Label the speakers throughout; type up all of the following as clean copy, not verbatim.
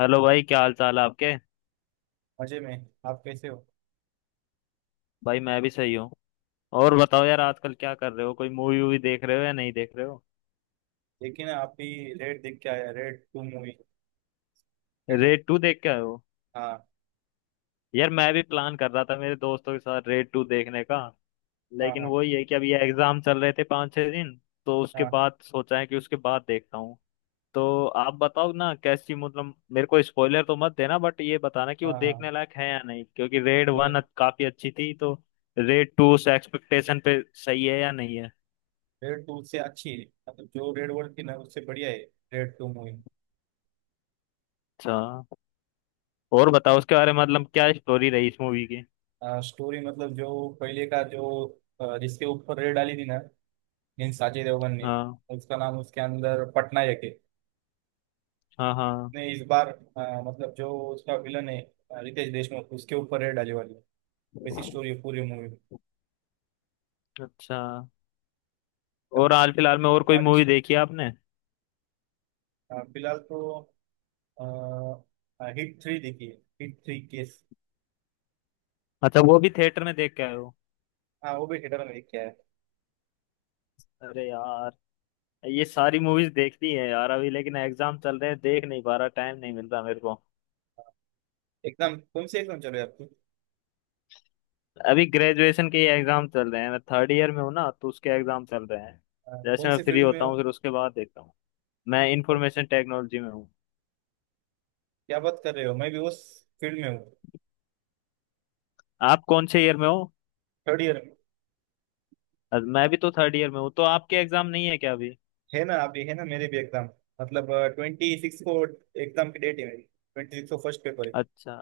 Speaker 1: Hello भाई, क्या हाल चाल है आपके?
Speaker 2: मजे में। आप कैसे हो?
Speaker 1: भाई मैं भी सही हूँ। और बताओ यार, आजकल क्या कर रहे हो? कोई मूवी वूवी देख रहे हो या नहीं देख रहे हो?
Speaker 2: देखिए ना आप भी। रेड देख के आया, red 2 movie, Raid.
Speaker 1: Raid two देख के आए हो?
Speaker 2: हाँ,
Speaker 1: यार मैं भी प्लान कर रहा था मेरे दोस्तों के साथ रेड टू देखने का।
Speaker 2: हाँ,
Speaker 1: लेकिन
Speaker 2: हाँ,
Speaker 1: वही है कि अभी एग्जाम चल रहे थे, 5-6 दिन। तो उसके
Speaker 2: हाँ,
Speaker 1: बाद सोचा है कि उसके बाद देखता हूँ। तो आप बताओ ना कैसी, मतलब मेरे को स्पॉइलर तो मत देना, बट ये बताना कि वो
Speaker 2: हाँ,
Speaker 1: देखने
Speaker 2: हाँ।
Speaker 1: लायक है या नहीं, क्योंकि रेड
Speaker 2: नहीं,
Speaker 1: वन काफी अच्छी थी तो रेड टू उस एक्सपेक्टेशन पे सही है या नहीं है?
Speaker 2: रेड 2 से अच्छी है, मतलब जो रेड वर्ल्ड की ना, उससे बढ़िया है रेड 2 मूवी।
Speaker 1: अच्छा। और बताओ उसके बारे में, मतलब क्या स्टोरी रही इस मूवी की?
Speaker 2: स्टोरी मतलब जो पहले का जो जिसके ऊपर रेड डाली थी ना, मीन अजय देवगन ने।
Speaker 1: हाँ
Speaker 2: उसका नाम उसके अंदर पटनायक है।
Speaker 1: हाँ। हाँ।
Speaker 2: नहीं, इस बार मतलब जो उसका विलन है रितेश देशमुख, उसके ऊपर रेड डाली वाली है। वैसी स्टोरी है पूरी मूवी में।
Speaker 1: अच्छा।
Speaker 2: तब
Speaker 1: और
Speaker 2: इस-
Speaker 1: हाल फिलहाल में और कोई मूवी
Speaker 2: अच्छा।
Speaker 1: देखी है आपने?
Speaker 2: फिलहाल तो आ, हिट 3 देखिए। Hit 3 case.
Speaker 1: अच्छा, वो भी थिएटर में देख के आए हो?
Speaker 2: हाँ, वो भी थिएटर में देखा है।
Speaker 1: अरे यार, ये सारी मूवीज देखती है यार अभी, लेकिन एग्जाम चल रहे हैं, देख नहीं पा रहा, टाइम नहीं मिल रहा मेरे को।
Speaker 2: एकदम कौन से एकदम चल रहे आपकी?
Speaker 1: अभी ग्रेजुएशन के एग्जाम चल रहे हैं, मैं थर्ड ईयर में हूँ ना, तो उसके एग्जाम चल रहे हैं। जैसे
Speaker 2: कौन
Speaker 1: मैं
Speaker 2: से
Speaker 1: फ्री
Speaker 2: फील्ड में
Speaker 1: होता
Speaker 2: हो?
Speaker 1: हूँ फिर उसके बाद देखता हूँ। मैं
Speaker 2: कौन-
Speaker 1: इंफॉर्मेशन टेक्नोलॉजी में हूँ।
Speaker 2: क्या बात कर रहे हो! मैं भी उस फील्ड में हूँ।
Speaker 1: आप कौन से ईयर में हो?
Speaker 2: थर्ड ईयर में।
Speaker 1: मैं भी तो थर्ड ईयर में हूँ, तो आपके एग्जाम नहीं है क्या अभी?
Speaker 2: है ना, अभी है ना मेरे भी एग्जाम, मतलब 26 को एग्जाम की डेट है मेरी, 26 को फर्स्ट पेपर है।
Speaker 1: अच्छा।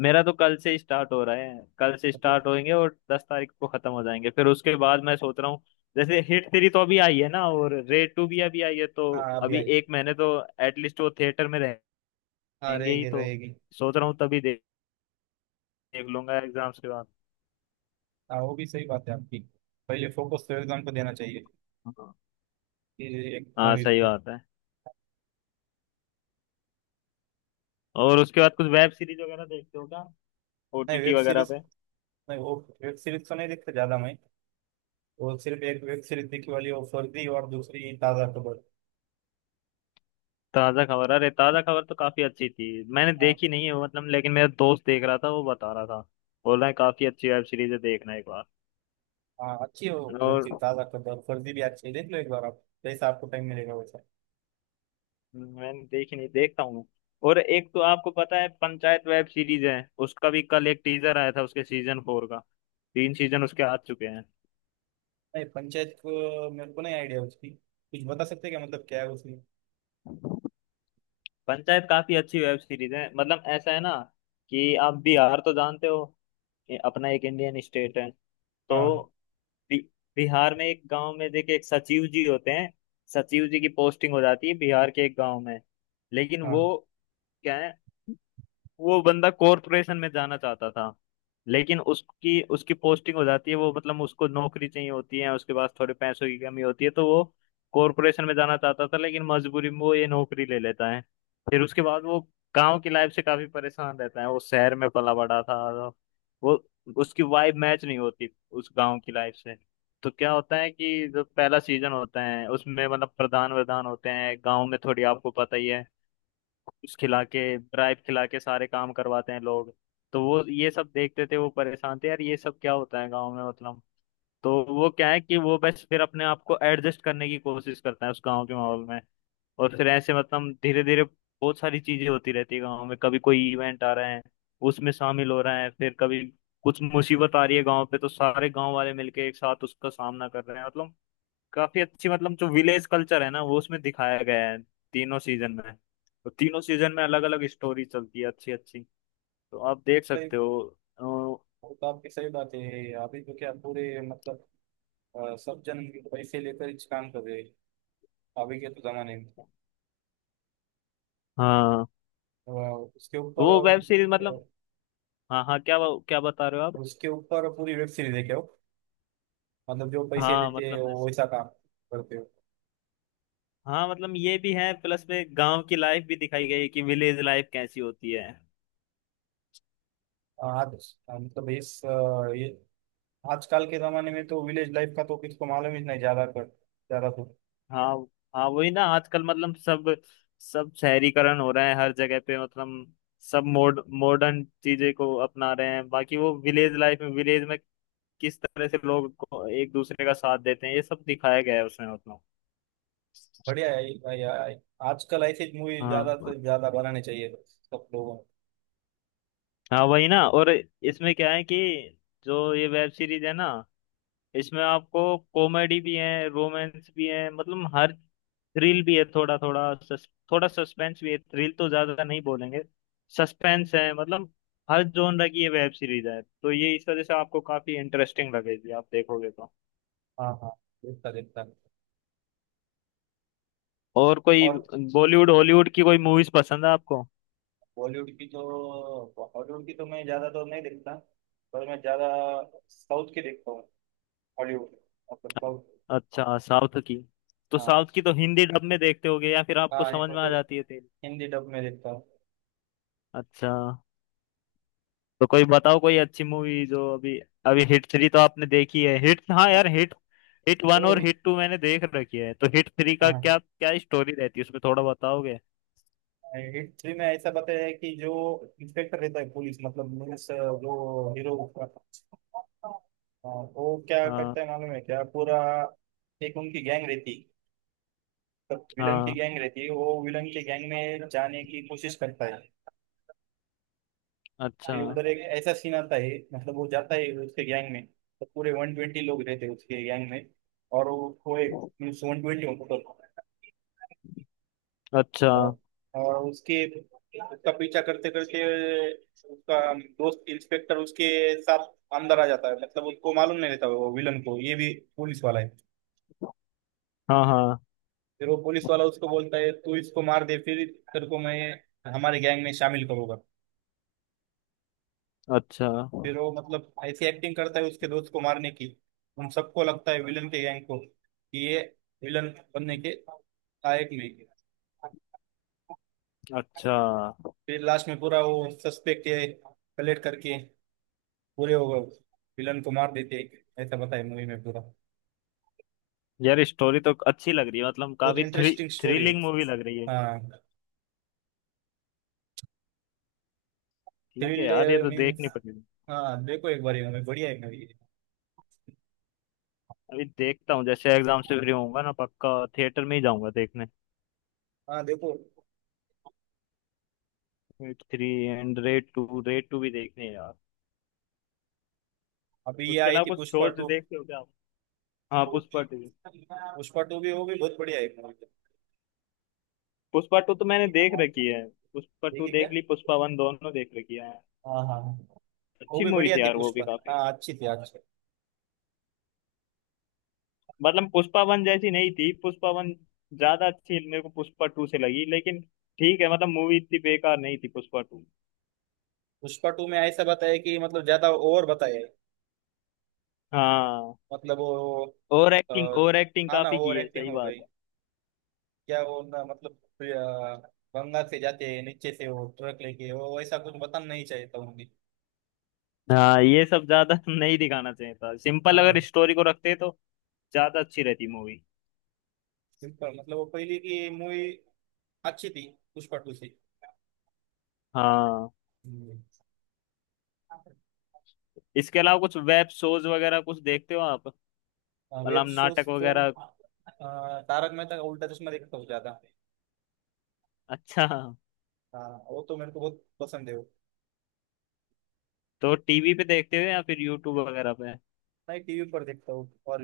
Speaker 1: मेरा तो कल से स्टार्ट हो रहा है, कल से
Speaker 2: मतलब।
Speaker 1: स्टार्ट होएंगे और 10 तारीख को खत्म हो जाएंगे, फिर उसके बाद मैं सोच रहा हूँ। जैसे हिट थ्री तो अभी आई है ना, और रेड टू भी अभी आई है, तो
Speaker 2: हाँ, अभी
Speaker 1: अभी
Speaker 2: आई।
Speaker 1: एक महीने तो एटलीस्ट वो थिएटर में
Speaker 2: हाँ,
Speaker 1: रहेंगे ही,
Speaker 2: रहेगी
Speaker 1: तो
Speaker 2: रहेगी।
Speaker 1: सोच रहा हूँ तभी देख देख लूंगा एग्जाम्स के बाद।
Speaker 2: हाँ, वो भी सही बात है आपकी। पहले फोकस तो एग्जाम को देना चाहिए,
Speaker 1: हाँ।
Speaker 2: ये एक
Speaker 1: हाँ,
Speaker 2: मूवी
Speaker 1: सही
Speaker 2: को।
Speaker 1: बात है। और उसके बाद कुछ वेब सीरीज वगैरह देखते हो क्या?
Speaker 2: नहीं,
Speaker 1: ओटीटी
Speaker 2: वेब
Speaker 1: वगैरह
Speaker 2: सीरीज
Speaker 1: पे?
Speaker 2: नहीं, वो वेब सीरीज तो नहीं देखता ज्यादा मैं। वो सिर्फ एक वेब सीरीज दिखी वाली, वो फर्जी और दूसरी ताजा खबर।
Speaker 1: ताज़ा खबर, अरे ताज़ा खबर तो काफी अच्छी थी। मैंने
Speaker 2: हाँ।
Speaker 1: देखी नहीं है वो मतलब, लेकिन मेरा दोस्त देख रहा था, वो बता रहा था। बोल रहा है काफी अच्छी वेब सीरीज है, देखना एक बार।
Speaker 2: हाँ, अच्छी है वो वेब
Speaker 1: और
Speaker 2: सीरीज ताजा खबर, फर्जी भी अच्छी है, देख लो एक बार आप, जैसा आपको टाइम मिलेगा वैसा।
Speaker 1: मैंने देखी नहीं, देखता हूँ मैं। और एक तो आपको पता है पंचायत वेब सीरीज है। उसका भी कल एक टीजर आया था उसके सीजन 4 का। तीन सीजन उसके आ चुके हैं।
Speaker 2: नहीं, पंचायत को मेरे को नहीं आइडिया उसकी, कुछ बता सकते हैं क्या, मतलब क्या है उसमें?
Speaker 1: पंचायत काफी अच्छी वेब सीरीज है, मतलब ऐसा है ना कि आप बिहार तो जानते हो, ये अपना एक इंडियन स्टेट है तो
Speaker 2: हाँ।
Speaker 1: बि बिहार में एक गांव में देखिए एक सचिव जी होते हैं। सचिव जी की पोस्टिंग हो जाती है बिहार के एक गांव में, लेकिन वो
Speaker 2: हाँ।
Speaker 1: क्या है, वो बंदा कॉरपोरेशन में जाना चाहता था, लेकिन उसकी उसकी पोस्टिंग हो जाती है, वो मतलब उसको नौकरी चाहिए होती है, उसके पास थोड़े पैसों की कमी होती है, तो वो कॉरपोरेशन में जाना चाहता था, लेकिन मजबूरी में वो ये नौकरी ले लेता है। फिर उसके बाद वो गांव की लाइफ से काफी परेशान रहता है, वो शहर में पला बड़ा था तो वो, उसकी वाइब मैच नहीं होती उस गांव की लाइफ से। तो क्या होता है कि जो पहला सीजन होता है उसमें, मतलब प्रधान वधान होते हैं गांव में, थोड़ी आपको पता ही है, घूस खिला के, ड्राइव खिला के सारे काम करवाते हैं लोग। तो वो ये सब देखते थे, वो परेशान थे यार ये सब क्या होता है गाँव में मतलब। तो वो क्या है कि वो बस फिर अपने आप को एडजस्ट करने की कोशिश करता है उस गाँव के माहौल में। और फिर ऐसे, मतलब धीरे धीरे बहुत सारी चीजें होती रहती है गाँव में, कभी कोई इवेंट आ रहे हैं उसमें शामिल हो रहे हैं, फिर कभी कुछ मुसीबत आ रही है गाँव पे तो सारे गाँव वाले मिलके एक साथ उसका सामना कर रहे हैं मतलब। काफी अच्छी, मतलब जो विलेज कल्चर है ना, वो उसमें दिखाया गया है तीनों सीजन में। तो तीनों सीजन में अलग अलग स्टोरी चलती है अच्छी अच्छी, तो आप देख
Speaker 2: सही।
Speaker 1: सकते हो। अ,
Speaker 2: वो तो आपकी सही बात है, अभी तो क्या पूरे मतलब सब जन पैसे लेकर इस काम कर रहे हैं, अभी के तो जमाने में।
Speaker 1: हाँ।
Speaker 2: तो, उसके
Speaker 1: तो
Speaker 2: ऊपर
Speaker 1: वो वेब सीरीज मतलब, हाँ हाँ क्या, क्या बता रहे हो आप?
Speaker 2: उसके ऊपर पूरी वेब सीरीज है क्या वो, मतलब जो पैसे
Speaker 1: हाँ
Speaker 2: लेते हैं
Speaker 1: मतलब
Speaker 2: वो
Speaker 1: ऐस-
Speaker 2: वैसा काम करते हैं।
Speaker 1: हाँ मतलब ये भी है, प्लस में गांव की लाइफ भी दिखाई गई है कि विलेज लाइफ कैसी होती है।
Speaker 2: आज मतलब इस ये आजकल के जमाने में तो विलेज लाइफ का तो किसको मालूम ही नहीं, ज्यादा कर ज्यादा तो।
Speaker 1: हाँ हाँ वही ना, आजकल मतलब सब सब शहरीकरण हो रहा है हर जगह पे मतलब, सब मोड मॉडर्न चीजें को अपना रहे हैं, बाकी वो विलेज लाइफ में, विलेज में किस तरह से लोग को एक दूसरे का साथ देते हैं, ये सब दिखाया गया है उसमें मतलब।
Speaker 2: बढ़िया है ये भाई। आजकल ऐसी मूवी ज्यादा
Speaker 1: हाँ
Speaker 2: से ज्यादा बनानी चाहिए सब लोगों को।
Speaker 1: हाँ वही ना, और इसमें क्या है कि जो ये वेब सीरीज है ना, इसमें आपको कॉमेडी भी है, रोमांस भी है, मतलब हर, थ्रिल भी है थोड़ा थोड़ा, थोड़ा सस्पेंस भी है, थ्रिल तो ज्यादा नहीं बोलेंगे, सस्पेंस है मतलब, हर जॉनर की ये वेब सीरीज है, तो ये इस वजह से आपको काफी इंटरेस्टिंग लगेगी आप देखोगे तो।
Speaker 2: हाँ, हाँ। देखता देखता।
Speaker 1: और कोई
Speaker 2: और।
Speaker 1: बॉलीवुड हॉलीवुड की कोई मूवीज पसंद है आपको?
Speaker 2: बॉलीवुड की तो, हॉलीवुड की तो मैं ज्यादा तो नहीं देखता, पर मैं ज्यादा साउथ की देखता हूँ। हॉलीवुड मतलब साउथ।
Speaker 1: अच्छा साउथ की, तो
Speaker 2: हाँ,
Speaker 1: साउथ की तो हिंदी डब में देखते होगे या फिर आपको
Speaker 2: हाँ,
Speaker 1: समझ में आ जाती है तेरी?
Speaker 2: हिंदी डब में देखता हूँ।
Speaker 1: अच्छा। तो कोई बताओ कोई अच्छी मूवी जो अभी, अभी हिट थ्री तो आपने देखी है हिट, हाँ
Speaker 2: हाँ,
Speaker 1: यार हिट, हिट वन
Speaker 2: वो
Speaker 1: और
Speaker 2: भी।
Speaker 1: हिट टू मैंने देख रखी है, तो हिट थ्री का
Speaker 2: हाँ,
Speaker 1: क्या क्या स्टोरी रहती है उसमें, थोड़ा बताओगे?
Speaker 2: हिट 3 में ऐसा बताया है कि जो इंस्पेक्टर रहता है पुलिस, मतलब मीन्स जो हीरो उसका। हाँ, वो क्या करता
Speaker 1: हाँ
Speaker 2: है मालूम है क्या पूरा? एक उनकी गैंग रहती है, विलन की
Speaker 1: हाँ।
Speaker 2: गैंग रहती है, वो विलन की गैंग में जाने की कोशिश करता है।
Speaker 1: अच्छा।
Speaker 2: फिर उधर एक ऐसा सीन आता है, मतलब वो जाता है उसके गैंग में तो पूरे 120 लोग रहते हैं उसके गैंग में। और वो एक मीन्स 120।
Speaker 1: अच्छा।
Speaker 2: और, और उसके उसका पीछा करते करते उसका दोस्त इंस्पेक्टर उसके साथ अंदर आ जाता है, मतलब उसको मालूम नहीं रहता वो विलन को ये भी पुलिस वाला है।
Speaker 1: हाँ हाँ।
Speaker 2: फिर वो पुलिस वाला उसको बोलता है, तू इसको मार दे, फिर तेरे को मैं हमारे गैंग में शामिल करूंगा।
Speaker 1: अच्छा।
Speaker 2: फिर वो मतलब ऐसी एक्टिंग करता है उसके दोस्त को मारने की। उन सबको लगता है विलन के गैंग को कि ये विलन बनने के लायक नहीं है।
Speaker 1: अच्छा।
Speaker 2: फिर लास्ट में पूरा वो सस्पेक्ट कलेक्ट करके पूरे वो विलन को मार देते हैं, ऐसा बताया मूवी में पूरा।
Speaker 1: यार स्टोरी तो अच्छी लग रही है, मतलब
Speaker 2: बहुत
Speaker 1: काफी थ्री
Speaker 2: इंटरेस्टिंग स्टोरी है।
Speaker 1: थ्रिलिंग मूवी लग रही है।
Speaker 2: हाँ।
Speaker 1: ठीक है यार, ये
Speaker 2: थ्रिल
Speaker 1: तो
Speaker 2: मीन्स।
Speaker 1: देखनी पड़ेगी।
Speaker 2: हाँ, देखो एक बार ये movie, बढ़िया है मूवी।
Speaker 1: अभी देखता हूँ, जैसे एग्जाम से फ्री होऊंगा ना, पक्का थिएटर में ही जाऊंगा देखने।
Speaker 2: हाँ, देखो।
Speaker 1: Raid three and raid two, raid two भी देखने हैं यार।
Speaker 2: अभी ये
Speaker 1: उसके
Speaker 2: आई
Speaker 1: अलावा
Speaker 2: थी
Speaker 1: कुछ
Speaker 2: पुष्पा
Speaker 1: शोज
Speaker 2: टू
Speaker 1: देखते हो क्या आप? हाँ पुष्पा टू,
Speaker 2: पुष्पा 2 भी, वो भी बहुत बढ़िया है मूवी।
Speaker 1: पुष्पा टू तो मैंने देख रखी है, पुष्पा टू
Speaker 2: देखिए क्या।
Speaker 1: देख ली, पुष्पा वन, दोनों देख रखी है।
Speaker 2: हाँ, हाँ। वो
Speaker 1: अच्छी
Speaker 2: भी
Speaker 1: मूवी
Speaker 2: बढ़िया
Speaker 1: थी
Speaker 2: थी
Speaker 1: यार वो भी
Speaker 2: पुष्पा,
Speaker 1: काफी,
Speaker 2: हाँ अच्छी थी, अच्छी।
Speaker 1: मतलब पुष्पा वन जैसी नहीं थी, पुष्पा वन ज्यादा अच्छी मेरे को पुष्पा टू से लगी, लेकिन ठीक है, मतलब मूवी इतनी बेकार नहीं थी पुष्पा टू।
Speaker 2: पुष्पा टू में ऐसा बताया कि मतलब ज्यादा ओवर बताया है।
Speaker 1: हाँ।
Speaker 2: मतलब वो
Speaker 1: over
Speaker 2: uh,
Speaker 1: acting, over acting
Speaker 2: हाँ ना,
Speaker 1: काफी की
Speaker 2: ओवर
Speaker 1: है,
Speaker 2: एक्टिंग
Speaker 1: सही
Speaker 2: हो
Speaker 1: बात
Speaker 2: गई
Speaker 1: है।
Speaker 2: क्या वो ना, मतलब अ, गंगा से जाते हैं नीचे से वो ट्रक लेके, वो ऐसा कुछ बताना नहीं चाहिए था उन्हें।
Speaker 1: हाँ, ये सब ज्यादा नहीं दिखाना चाहिए था, सिंपल
Speaker 2: हाँ ना,
Speaker 1: अगर स्टोरी को रखते तो ज्यादा अच्छी रहती मूवी।
Speaker 2: सिंपल मतलब वो पहले की मूवी अच्छी थी पुष्पा 2 से।
Speaker 1: हाँ।
Speaker 2: हम्म।
Speaker 1: इसके अलावा कुछ वेब शोज वगैरह कुछ देखते हो आप,
Speaker 2: वेब
Speaker 1: मतलब
Speaker 2: शोज
Speaker 1: नाटक
Speaker 2: तो
Speaker 1: वगैरह?
Speaker 2: तारक मेहता का उल्टा चश्मा देखता हूँ ज्यादा।
Speaker 1: अच्छा।
Speaker 2: हाँ, वो तो मेरे को बहुत पसंद है वो।
Speaker 1: तो टीवी पे देखते हो या फिर यूट्यूब वगैरह पे?
Speaker 2: मैं टीवी पर देखता हूँ और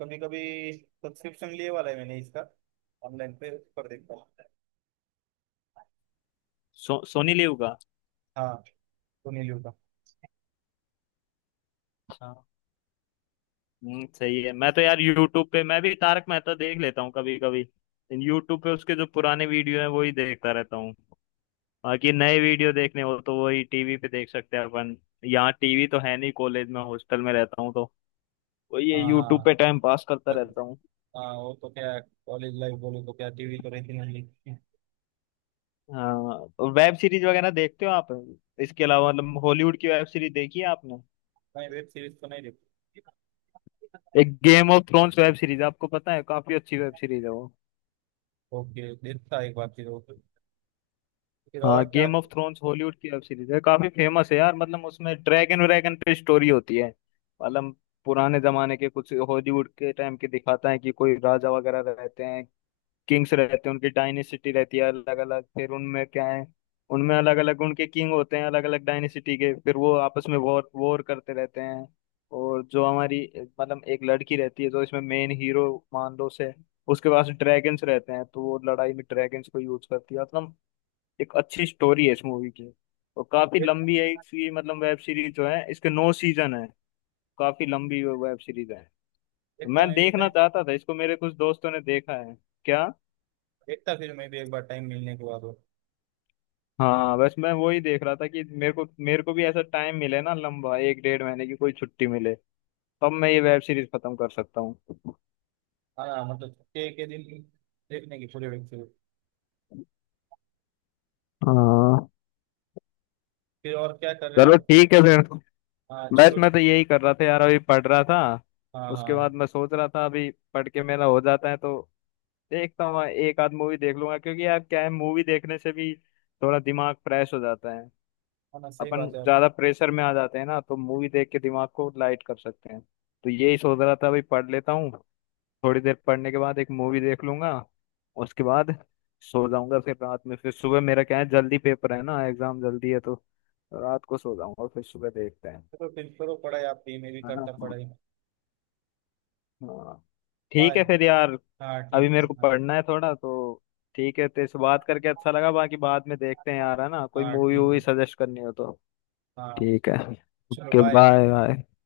Speaker 2: कभी कभी सब्सक्रिप्शन लिए वाला है मैंने इसका, ऑनलाइन पे उस पर देखता हूँ।
Speaker 1: सोनी लिव का?
Speaker 2: हाँ, सुनील का।
Speaker 1: अच्छा। सही है, मैं तो यार यूट्यूब पे मैं भी तारक मेहता देख लेता हूँ कभी कभी। यूट्यूब पे उसके जो पुराने वीडियो हैं वो ही देखता रहता हूँ। बाकी नए वीडियो देखने हो तो वही टीवी पे देख सकते हैं अपन, यहाँ टीवी तो है नहीं, कॉलेज में हॉस्टल में रहता हूँ तो वही
Speaker 2: हाँ,
Speaker 1: यूट्यूब
Speaker 2: हाँ।
Speaker 1: पे टाइम पास करता रहता हूँ।
Speaker 2: हाँ, वो तो क्या, कॉलेज लाइफ बोले तो क्या टीवी तो रहती नहीं थी।
Speaker 1: हाँ, तो वेब सीरीज वगैरह देखते हो आप? इसके अलावा मतलब हॉलीवुड की वेब सीरीज देखी है आपने?
Speaker 2: नहीं, वेब सीरीज तो नहीं देखती।
Speaker 1: एक Game of Thrones web series आपको पता है, काफी अच्छी वेब सीरीज है वो।
Speaker 2: ओके, देखता एक बार फिर वो। फिर और
Speaker 1: हाँ,
Speaker 2: क्या?
Speaker 1: गेम ऑफ थ्रोन्स हॉलीवुड की वेब सीरीज है, काफी फेमस है यार, मतलब उसमें ड्रैगन व्रैगन पे स्टोरी होती है मतलब, पुराने जमाने के कुछ हॉलीवुड के टाइम के दिखाता है कि कोई राजा वगैरह रहते हैं, किंग्स रहते हैं, उनकी डायनेसिटी रहती है अलग अलग, फिर उनमें क्या है, उनमें अलग अलग उनके किंग होते हैं अलग अलग डायनेसिटी के, फिर वो आपस में वॉर वॉर करते रहते हैं। और जो हमारी, मतलब एक लड़की रहती है जो इसमें मेन हीरो मान लो से, उसके पास ड्रैगन्स रहते हैं, तो वो लड़ाई में ड्रैगन्स को यूज करती है मतलब, एक अच्छी स्टोरी है इस मूवी की। और काफी
Speaker 2: देख,
Speaker 1: लंबी है इसकी, मतलब वेब सीरीज जो है इसके नौ सीजन है, काफी लंबी वेब सीरीज है।
Speaker 2: देखता
Speaker 1: मैं
Speaker 2: मैं भी
Speaker 1: देखना
Speaker 2: टाइम।
Speaker 1: चाहता था इसको, मेरे कुछ दोस्तों ने देखा है। क्या?
Speaker 2: देखता फिर मैं भी एक बार टाइम मिलने के बाद वो।
Speaker 1: हाँ बस मैं वही देख रहा था कि मेरे को भी ऐसा टाइम मिले ना, लंबा एक डेढ़ महीने की कोई छुट्टी मिले, तब मैं ये वेब सीरीज खत्म कर सकता हूँ।
Speaker 2: हाँ, मतलब छुट्टी के दिन देखने की पूरी वेब सीरीज।
Speaker 1: हाँ।
Speaker 2: फिर और क्या कर रहे हैं
Speaker 1: चलो
Speaker 2: आप?
Speaker 1: ठीक है फिर।
Speaker 2: हाँ,
Speaker 1: बस
Speaker 2: चलो।
Speaker 1: मैं तो यही कर रहा था यार, अभी पढ़ रहा था,
Speaker 2: हाँ,
Speaker 1: उसके
Speaker 2: हाँ।
Speaker 1: बाद मैं सोच रहा था, अभी पढ़ के मेरा हो जाता है तो देखता हूँ, एक आध मूवी देख लूंगा, क्योंकि यार क्या है, मूवी देखने से भी थोड़ा दिमाग फ्रेश हो जाता है,
Speaker 2: हाँ ना, सही
Speaker 1: अपन
Speaker 2: बात है आप।
Speaker 1: ज्यादा प्रेशर में आ जाते हैं ना तो मूवी देख के दिमाग को लाइट कर सकते हैं। तो यही सोच रहा था, अभी पढ़ लेता हूँ, थोड़ी देर पढ़ने के बाद एक मूवी देख लूंगा, उसके बाद सो जाऊंगा फिर रात में, फिर सुबह मेरा क्या है, जल्दी पेपर है ना, एग्जाम जल्दी है, तो रात को सो जाऊंगा फिर सुबह देखते हैं।
Speaker 2: चलो फिर करो पढ़ाई आप भी, मैं भी
Speaker 1: है ना।
Speaker 2: करता पढ़ाई।
Speaker 1: हाँ। ठीक
Speaker 2: बाय।
Speaker 1: है फिर यार।
Speaker 2: हाँ,
Speaker 1: अभी
Speaker 2: ठीक
Speaker 1: मेरे को
Speaker 2: है।
Speaker 1: पढ़ना है थोड़ा, तो ठीक है, तेरे से बात करके अच्छा लगा, बाकी बाद में देखते हैं
Speaker 2: हाँ।
Speaker 1: यार, है ना, कोई
Speaker 2: हाँ,
Speaker 1: मूवी
Speaker 2: ठीक
Speaker 1: वूवी
Speaker 2: है।
Speaker 1: सजेस्ट करनी हो तो।
Speaker 2: हाँ,
Speaker 1: ठीक है।
Speaker 2: चलो,
Speaker 1: ओके,
Speaker 2: बाय।
Speaker 1: Bye bye.